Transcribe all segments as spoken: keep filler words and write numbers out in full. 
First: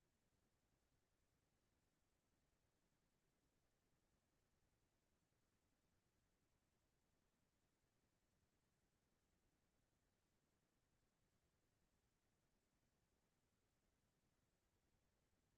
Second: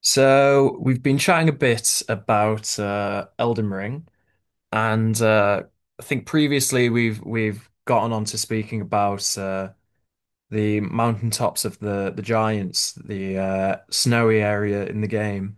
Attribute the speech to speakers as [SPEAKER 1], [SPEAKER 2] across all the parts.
[SPEAKER 1] So we've been chatting a bit about uh, Elden Ring, and uh, I think previously we've we've gotten on to speaking about uh, the mountaintops of the the giants, the uh, snowy area in the game,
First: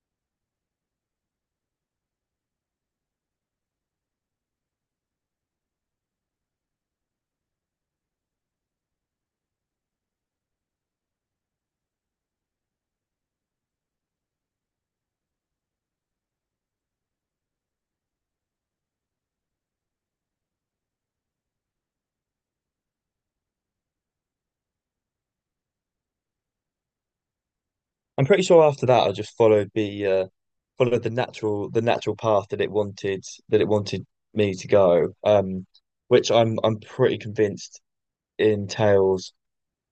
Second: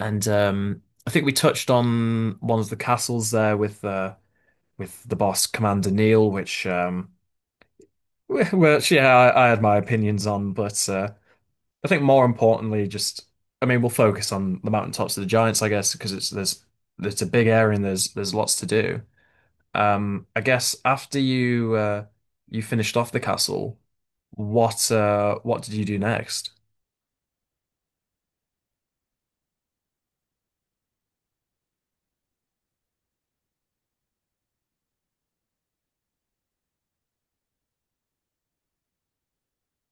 [SPEAKER 1] and um, I think we touched on one of the castles there with uh, with the boss Commander Neil, which um, which yeah, I, I had my opinions on, but uh, I think more importantly, just I mean, we'll focus on the mountaintops of the Giants, I guess, because it's there's it's a big area and there's there's lots to do. Um, I guess after you uh, you finished off the castle, what uh, what did you do next?
[SPEAKER 2] I'm pretty sure after that I just followed the uh followed the natural the natural path that it wanted that it wanted me to go. Um which I'm I'm pretty convinced entails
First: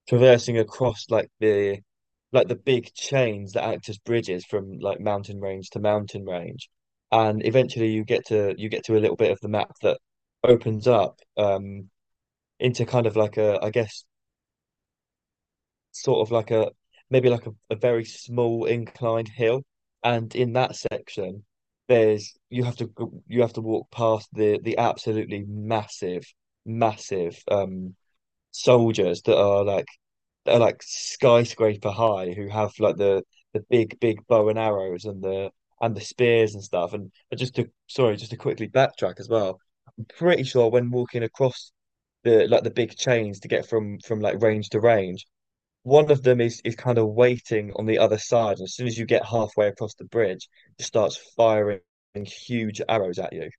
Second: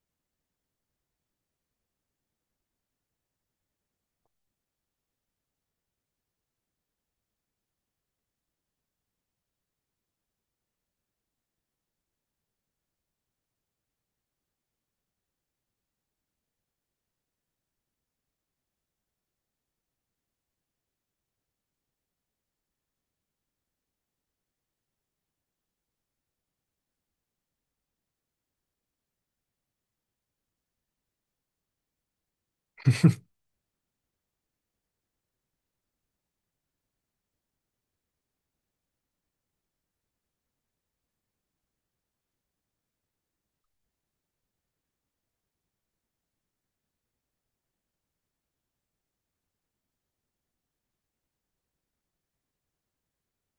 [SPEAKER 2] traversing across like the like the big chains that act as bridges from like mountain range to mountain range. And eventually you get to you get to a little bit of the map that opens up um into kind of like a, I guess, sort of like a, maybe like a, a very small inclined hill, and in that section, there's you have to go- you have to walk past the the absolutely massive, massive um soldiers that are like that are like skyscraper high who have like the the big big bow and arrows and the and the spears and stuff. And and just to Sorry, just to quickly backtrack as well, I'm pretty sure when walking across the like the big chains to get from from like range to range, one of them is is kind of waiting on the other side. And as soon as you get halfway across the bridge, it starts firing huge arrows at you.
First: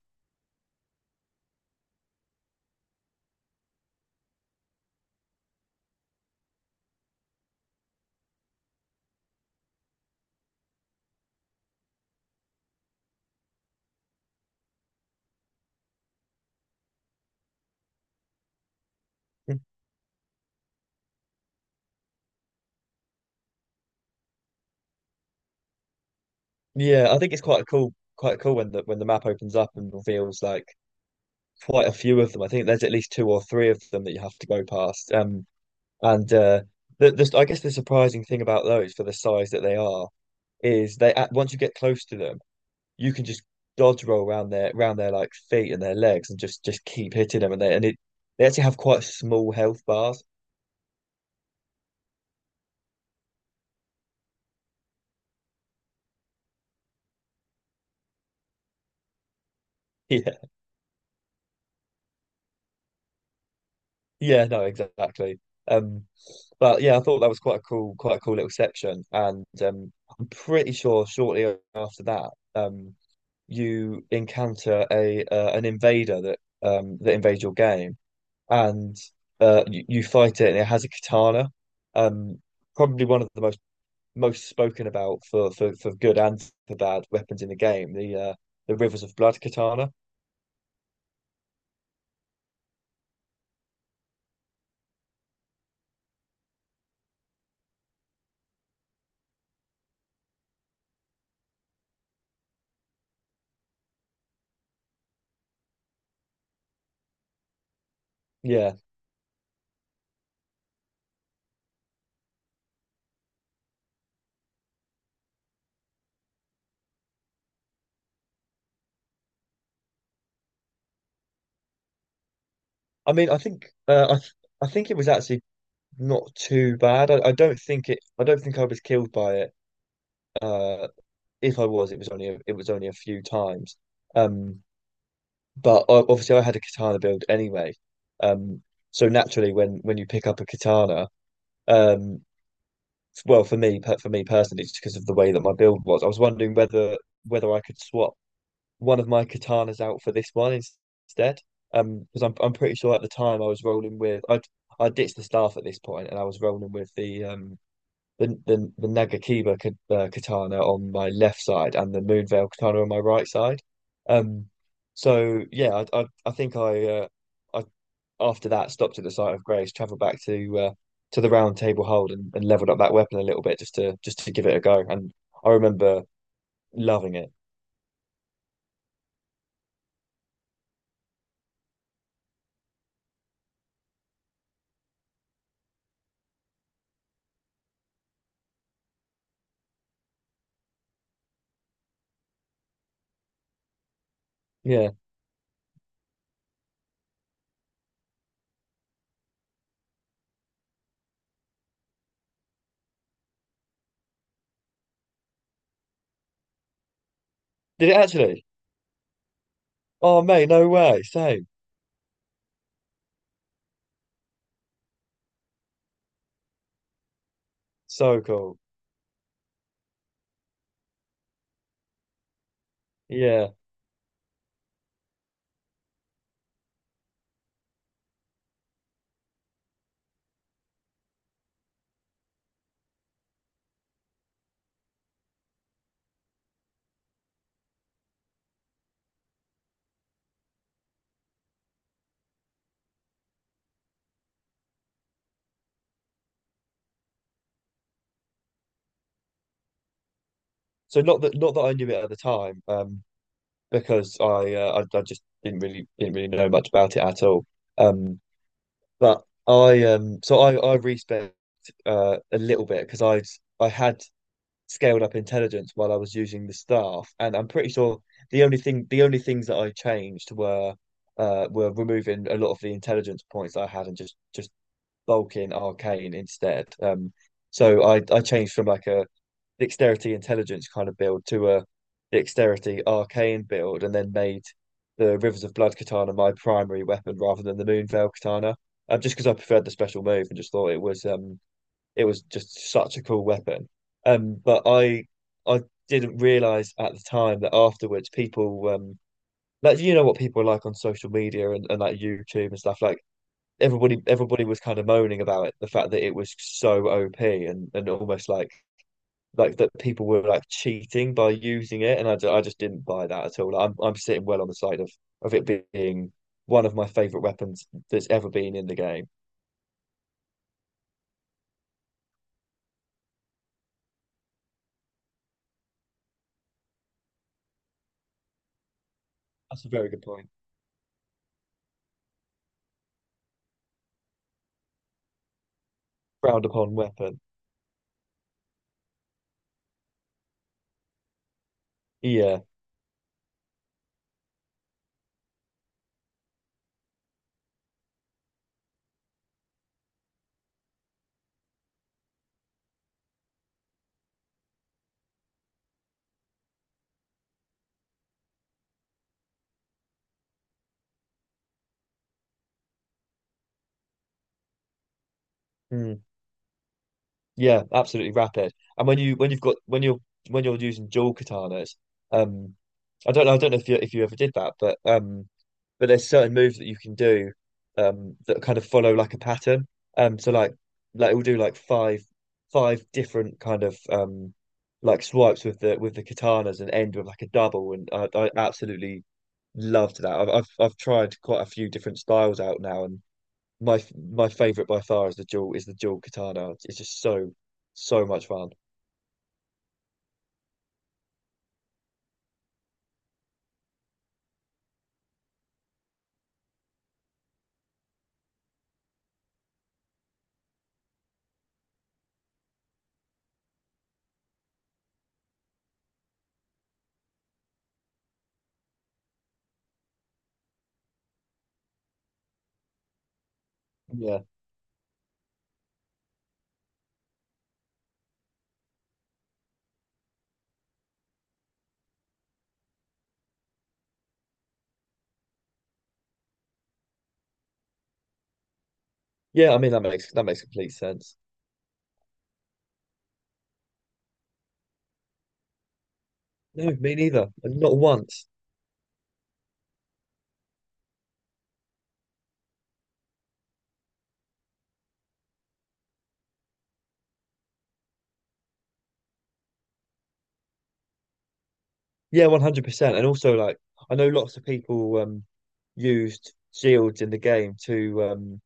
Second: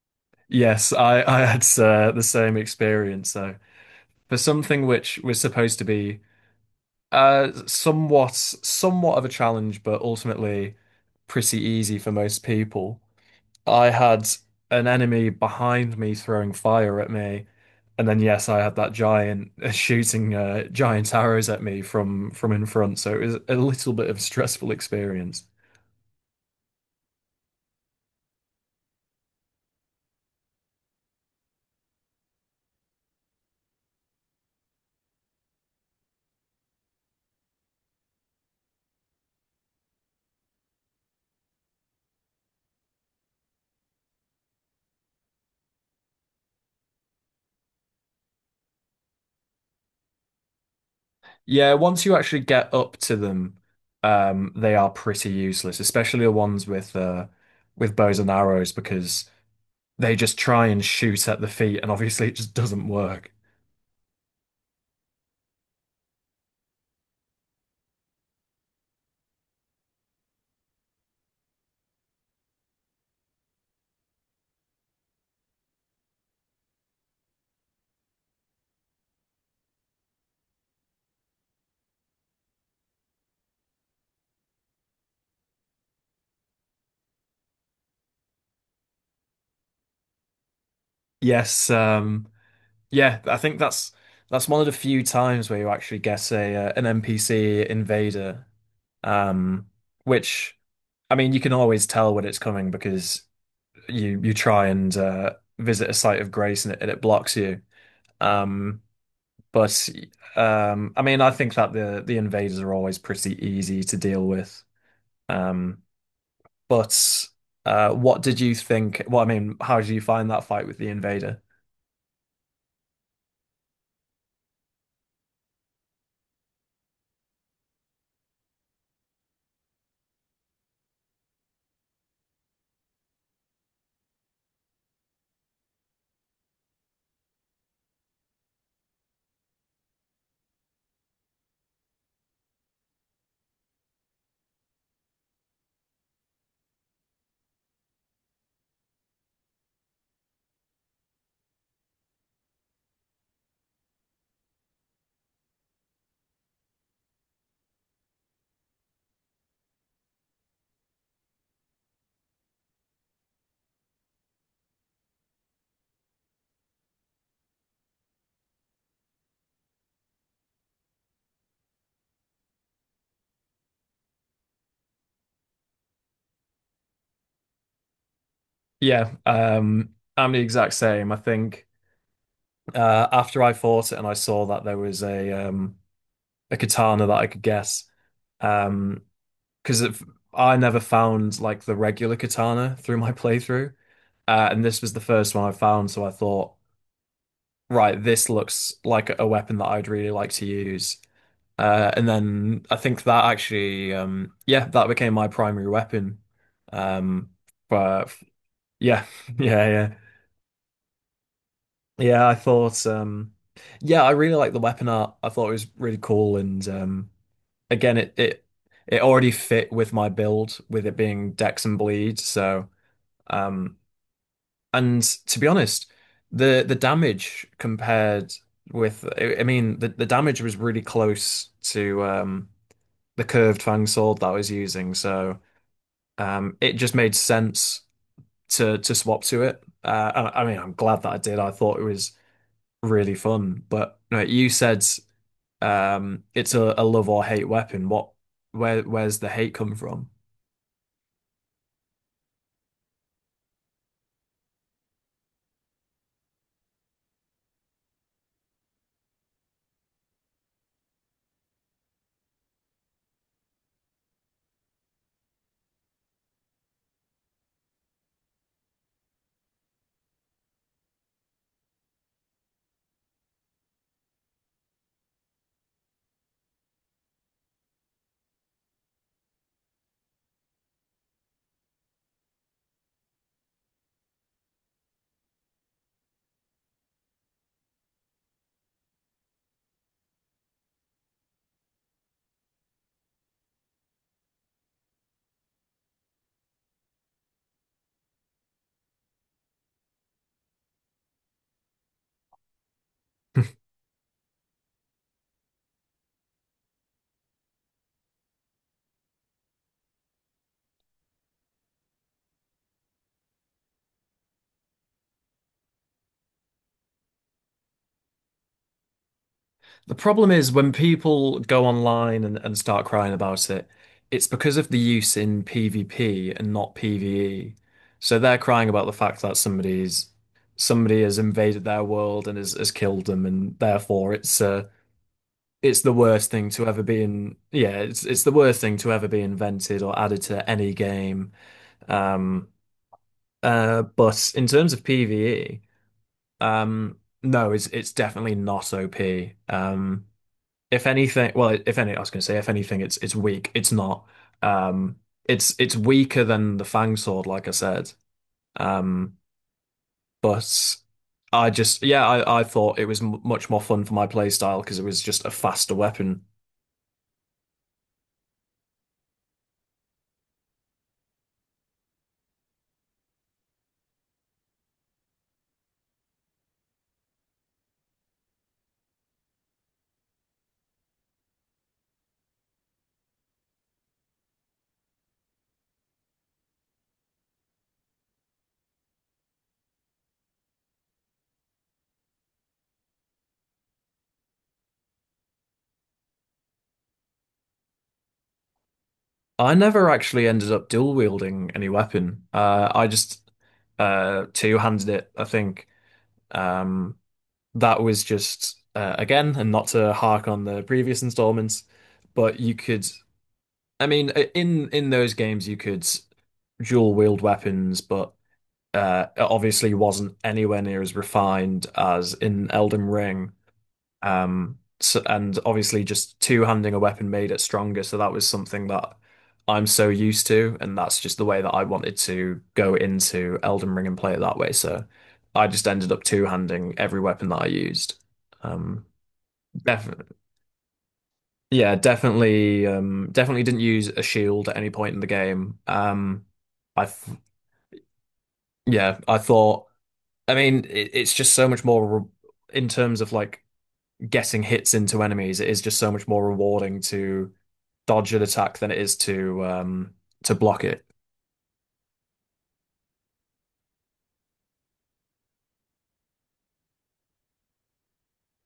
[SPEAKER 1] Yes, I I had uh, the same experience. So for something which was supposed to be uh, somewhat somewhat of a challenge, but ultimately pretty easy for most people. I had an enemy behind me throwing fire at me, and then yes, I had that giant shooting uh, giant arrows at me from from in front. So it was a little bit of a stressful experience.
[SPEAKER 2] Yeah, I think it's quite cool, quite cool when the when the map opens up and reveals like quite a few of them. I think there's at least two or three of them that you have to go past. Um, and uh, the, the I guess the surprising thing about those for the size that they are is they, at once you get close to them, you can just dodge roll around their around their like feet and their legs and just just keep hitting them and they and it they actually have quite small health bars.
[SPEAKER 1] Yeah, once you actually get up to them, um, they are pretty useless, especially the ones with uh, with bows and arrows because they
[SPEAKER 2] Yeah,
[SPEAKER 1] just try and shoot at the feet, and obviously it just doesn't work.
[SPEAKER 2] yeah, no, exactly. Um, but Yeah, I thought that was quite a cool, quite a cool little section, and um, I'm pretty sure shortly after that, um, you encounter a uh, an invader that um that invades your game, and uh, you, you fight it, and it has a katana, um, probably one of the most most spoken about, for for for good and for bad, weapons in the game, the uh, the Rivers of Blood katana.
[SPEAKER 1] Yes, um, yeah, I think that's that's one of the few times where you actually get a uh, an N P C invader, um, which I mean you can always tell when it's coming because you you try and uh, visit a site of grace and it, and it blocks you.
[SPEAKER 2] Yeah,
[SPEAKER 1] Um, But um, I mean, I think that the the invaders are always pretty easy to deal with. Um, but uh, what did you think? Well, I mean, how did you find that fight with the invader?
[SPEAKER 2] I mean, I think uh, I th I think it was actually not too bad. I, I don't think it. I don't think I was killed by it. Uh, if I was, it was only a, it was only a few times. Um, but o- obviously, I had a katana build anyway. Um, so naturally, when when you pick up a katana, um, well, for me, per- for me personally, it's because of the way that my build was. I was wondering whether whether I could swap one of my katanas out for this one instead. Um, because I'm I'm pretty sure at the time I was rolling with I I ditched the staff at this point and I was rolling with the um the the, the Nagakiba ka- uh, katana on my left side and the Moonveil katana on my right side. Um, so yeah, I I, I think I uh I after that stopped at the site of Grace, travelled back to uh to the Round Table Hold and, and leveled up that weapon a little bit, just to just to give it a go, and I remember loving it.
[SPEAKER 1] Yeah, um, I'm the exact same. I think uh, after I fought it and I saw that there was a um, a katana that I could guess, um, because I never found like the regular katana through my playthrough, uh, and this
[SPEAKER 2] Yeah,
[SPEAKER 1] was the first one I found, so I thought. Right, this looks like a weapon that I'd really like to use. Uh, and then I think that actually, um, yeah, that became my primary weapon. Um,
[SPEAKER 2] did it
[SPEAKER 1] but
[SPEAKER 2] actually?
[SPEAKER 1] yeah, yeah, yeah,
[SPEAKER 2] Oh mate, no way. Same.
[SPEAKER 1] yeah. I thought, um, yeah, I really liked the weapon art. I thought it was really cool, and um, again, it
[SPEAKER 2] So
[SPEAKER 1] it
[SPEAKER 2] cool.
[SPEAKER 1] it already fit with my build, with it being Dex and Bleed. So
[SPEAKER 2] Yeah.
[SPEAKER 1] um, and to be honest, the the damage compared with I I mean the, the damage was really close to um the curved fang sword that I was using, so um it just made sense to to swap to it. Uh and I I mean I'm glad that I did. I thought it was really fun. But no, you said um it's a, a love or hate weapon. What where where's the hate come from?
[SPEAKER 2] So not that not that I knew it at the time, um, because I, uh, I I just didn't really didn't really know much about it at all. Um, but I um so I I respec uh a little bit because I I had scaled up intelligence while I was using the staff, and I'm pretty sure the only thing the only things that I changed were uh were removing a lot of the intelligence points that I had and just just bulking arcane instead. Um, so I I changed from like a dexterity intelligence kind of build to a dexterity arcane build, and then made the Rivers of Blood katana my primary weapon rather than the Moonveil katana. Um, just because I preferred the special move and just thought it was um it was just such a cool weapon. Um, but I I didn't realize at the time that afterwards people um like, you know what people are like on social media and, and like YouTube and stuff, like everybody everybody was kind of moaning about it, the fact that it was so O P and and almost like like that people were like cheating by using it, and I, ju- I just didn't buy that at all. I'm I'm sitting well on the side of of it being one of my favorite weapons that's ever been in the game.
[SPEAKER 1] The problem is when people go online and, and start crying about it, it's because of the use in PvP and not PvE. So they're crying about the fact that
[SPEAKER 2] That's a very good
[SPEAKER 1] somebody's
[SPEAKER 2] point.
[SPEAKER 1] somebody has invaded their world and has, has killed them, and therefore it's uh, it's the worst
[SPEAKER 2] Frowned
[SPEAKER 1] thing to
[SPEAKER 2] upon
[SPEAKER 1] ever be
[SPEAKER 2] weapon.
[SPEAKER 1] in. Yeah, it's it's the worst thing to ever be invented or added to any game.
[SPEAKER 2] Yeah.
[SPEAKER 1] Um, uh, but in terms of PvE, um, no, it's it's definitely not O P. Um, if anything, well, if any, I was going to say, if anything, it's it's weak. It's not. Um, it's it's weaker than the Fang Sword, like I said. Um, but I just, yeah, I I thought it was m much more fun for my playstyle because it was just a faster
[SPEAKER 2] Hmm.
[SPEAKER 1] weapon.
[SPEAKER 2] Yeah, absolutely rapid. And when you when you've got when you're when you're using dual katanas, um, I don't know, I don't know if you if you ever did that, but um, but there's certain moves that you can do, um, that kind of follow like a pattern. Um, so like like it will do like five five different kind of um like swipes with the with the katanas and end with like a double, and I, I absolutely loved that. I've I've I've tried quite a few different styles out now, and my my favorite by far is the dual is the dual katana. It's just so so much fun.
[SPEAKER 1] I never actually ended up dual wielding any weapon. Uh, I just uh two-handed it, I think. Um, that was just uh, again, and not to hark on the previous installments, but you could. I mean, uh, in in those games, you could dual wield weapons, but uh, it obviously wasn't anywhere near as refined as in Elden Ring.
[SPEAKER 2] Yeah,
[SPEAKER 1] Um, so, and obviously, just two-handing a weapon made it stronger. So that was something that I'm so used to, and that's just the way that I wanted to go into Elden Ring and play it that way. So I just ended up two-handing every weapon that I used. Um,
[SPEAKER 2] yeah. I mean that
[SPEAKER 1] def
[SPEAKER 2] makes that makes complete sense.
[SPEAKER 1] Yeah, definitely, um, definitely didn't use a shield at any point in the game. Um,
[SPEAKER 2] No,
[SPEAKER 1] I,
[SPEAKER 2] me
[SPEAKER 1] th-
[SPEAKER 2] neither. Not once.
[SPEAKER 1] yeah, I thought. I mean, it, it's just so much more re in terms of like getting hits into enemies. It is just so much more rewarding to dodge an attack than it is to um to block it.
[SPEAKER 2] Yeah, one hundred percent. And also, like, I know lots of people um used shields in the game to um.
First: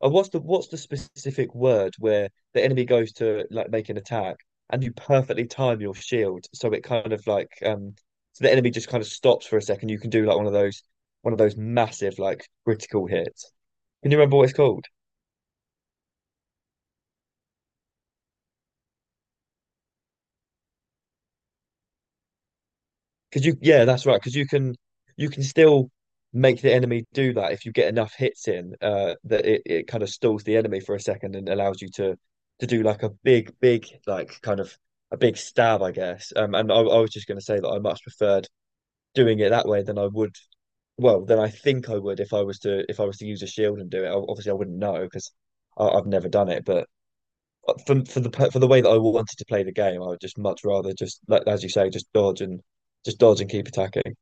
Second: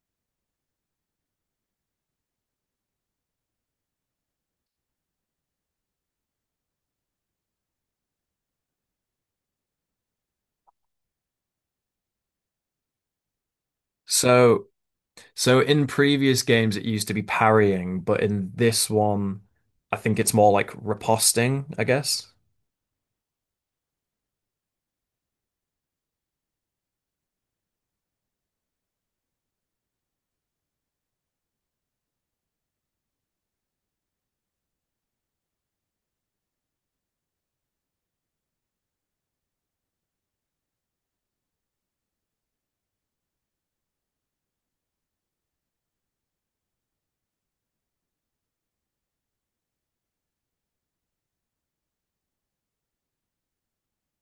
[SPEAKER 2] Oh, what's the what's the specific word where the enemy goes to like make an attack and you perfectly time your shield so it kind of like um so the enemy just kind of stops for a second. You can do like one of those one of those massive like critical hits. Can you remember what it's
[SPEAKER 1] So,
[SPEAKER 2] called?
[SPEAKER 1] so in previous games, it used to be parrying, but in this one, I think it's more like riposting, I guess.
[SPEAKER 2] Because you, yeah, that's right. Because you can, you can still make the enemy do that if you get enough hits in. Uh, that it, it kind of stalls the enemy for a second and allows you to to do like a big, big, like kind of a big stab, I guess. Um, and I, I was just going to say that I much preferred doing it that way than I would. Well, than I think I would if I was to if I was to use a shield and do it. Ob- Obviously, I wouldn't know because I've never done it, but. For for the for the way that I wanted to play the game, I would just much rather, just, like as you say, just dodge and just dodge and keep attacking.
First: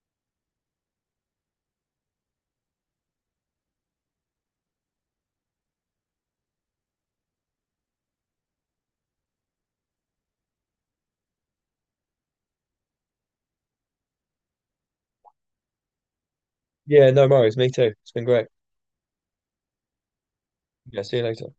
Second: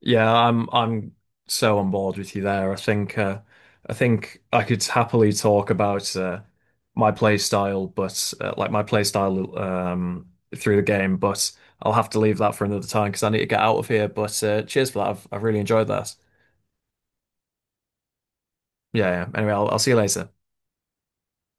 [SPEAKER 1] Yeah, I'm I'm so on board with you there. I think uh, I think I could happily talk about uh, my play style, but uh, like my play style um, through the game, but I'll have to leave that for another time because I need to get out of here. But uh, cheers for that. I've I've really enjoyed that.
[SPEAKER 2] Yeah, no worries. Me too. It's been great.
[SPEAKER 1] Yeah, yeah. Anyway, I'll I'll see you later.
[SPEAKER 2] Yeah, see you later.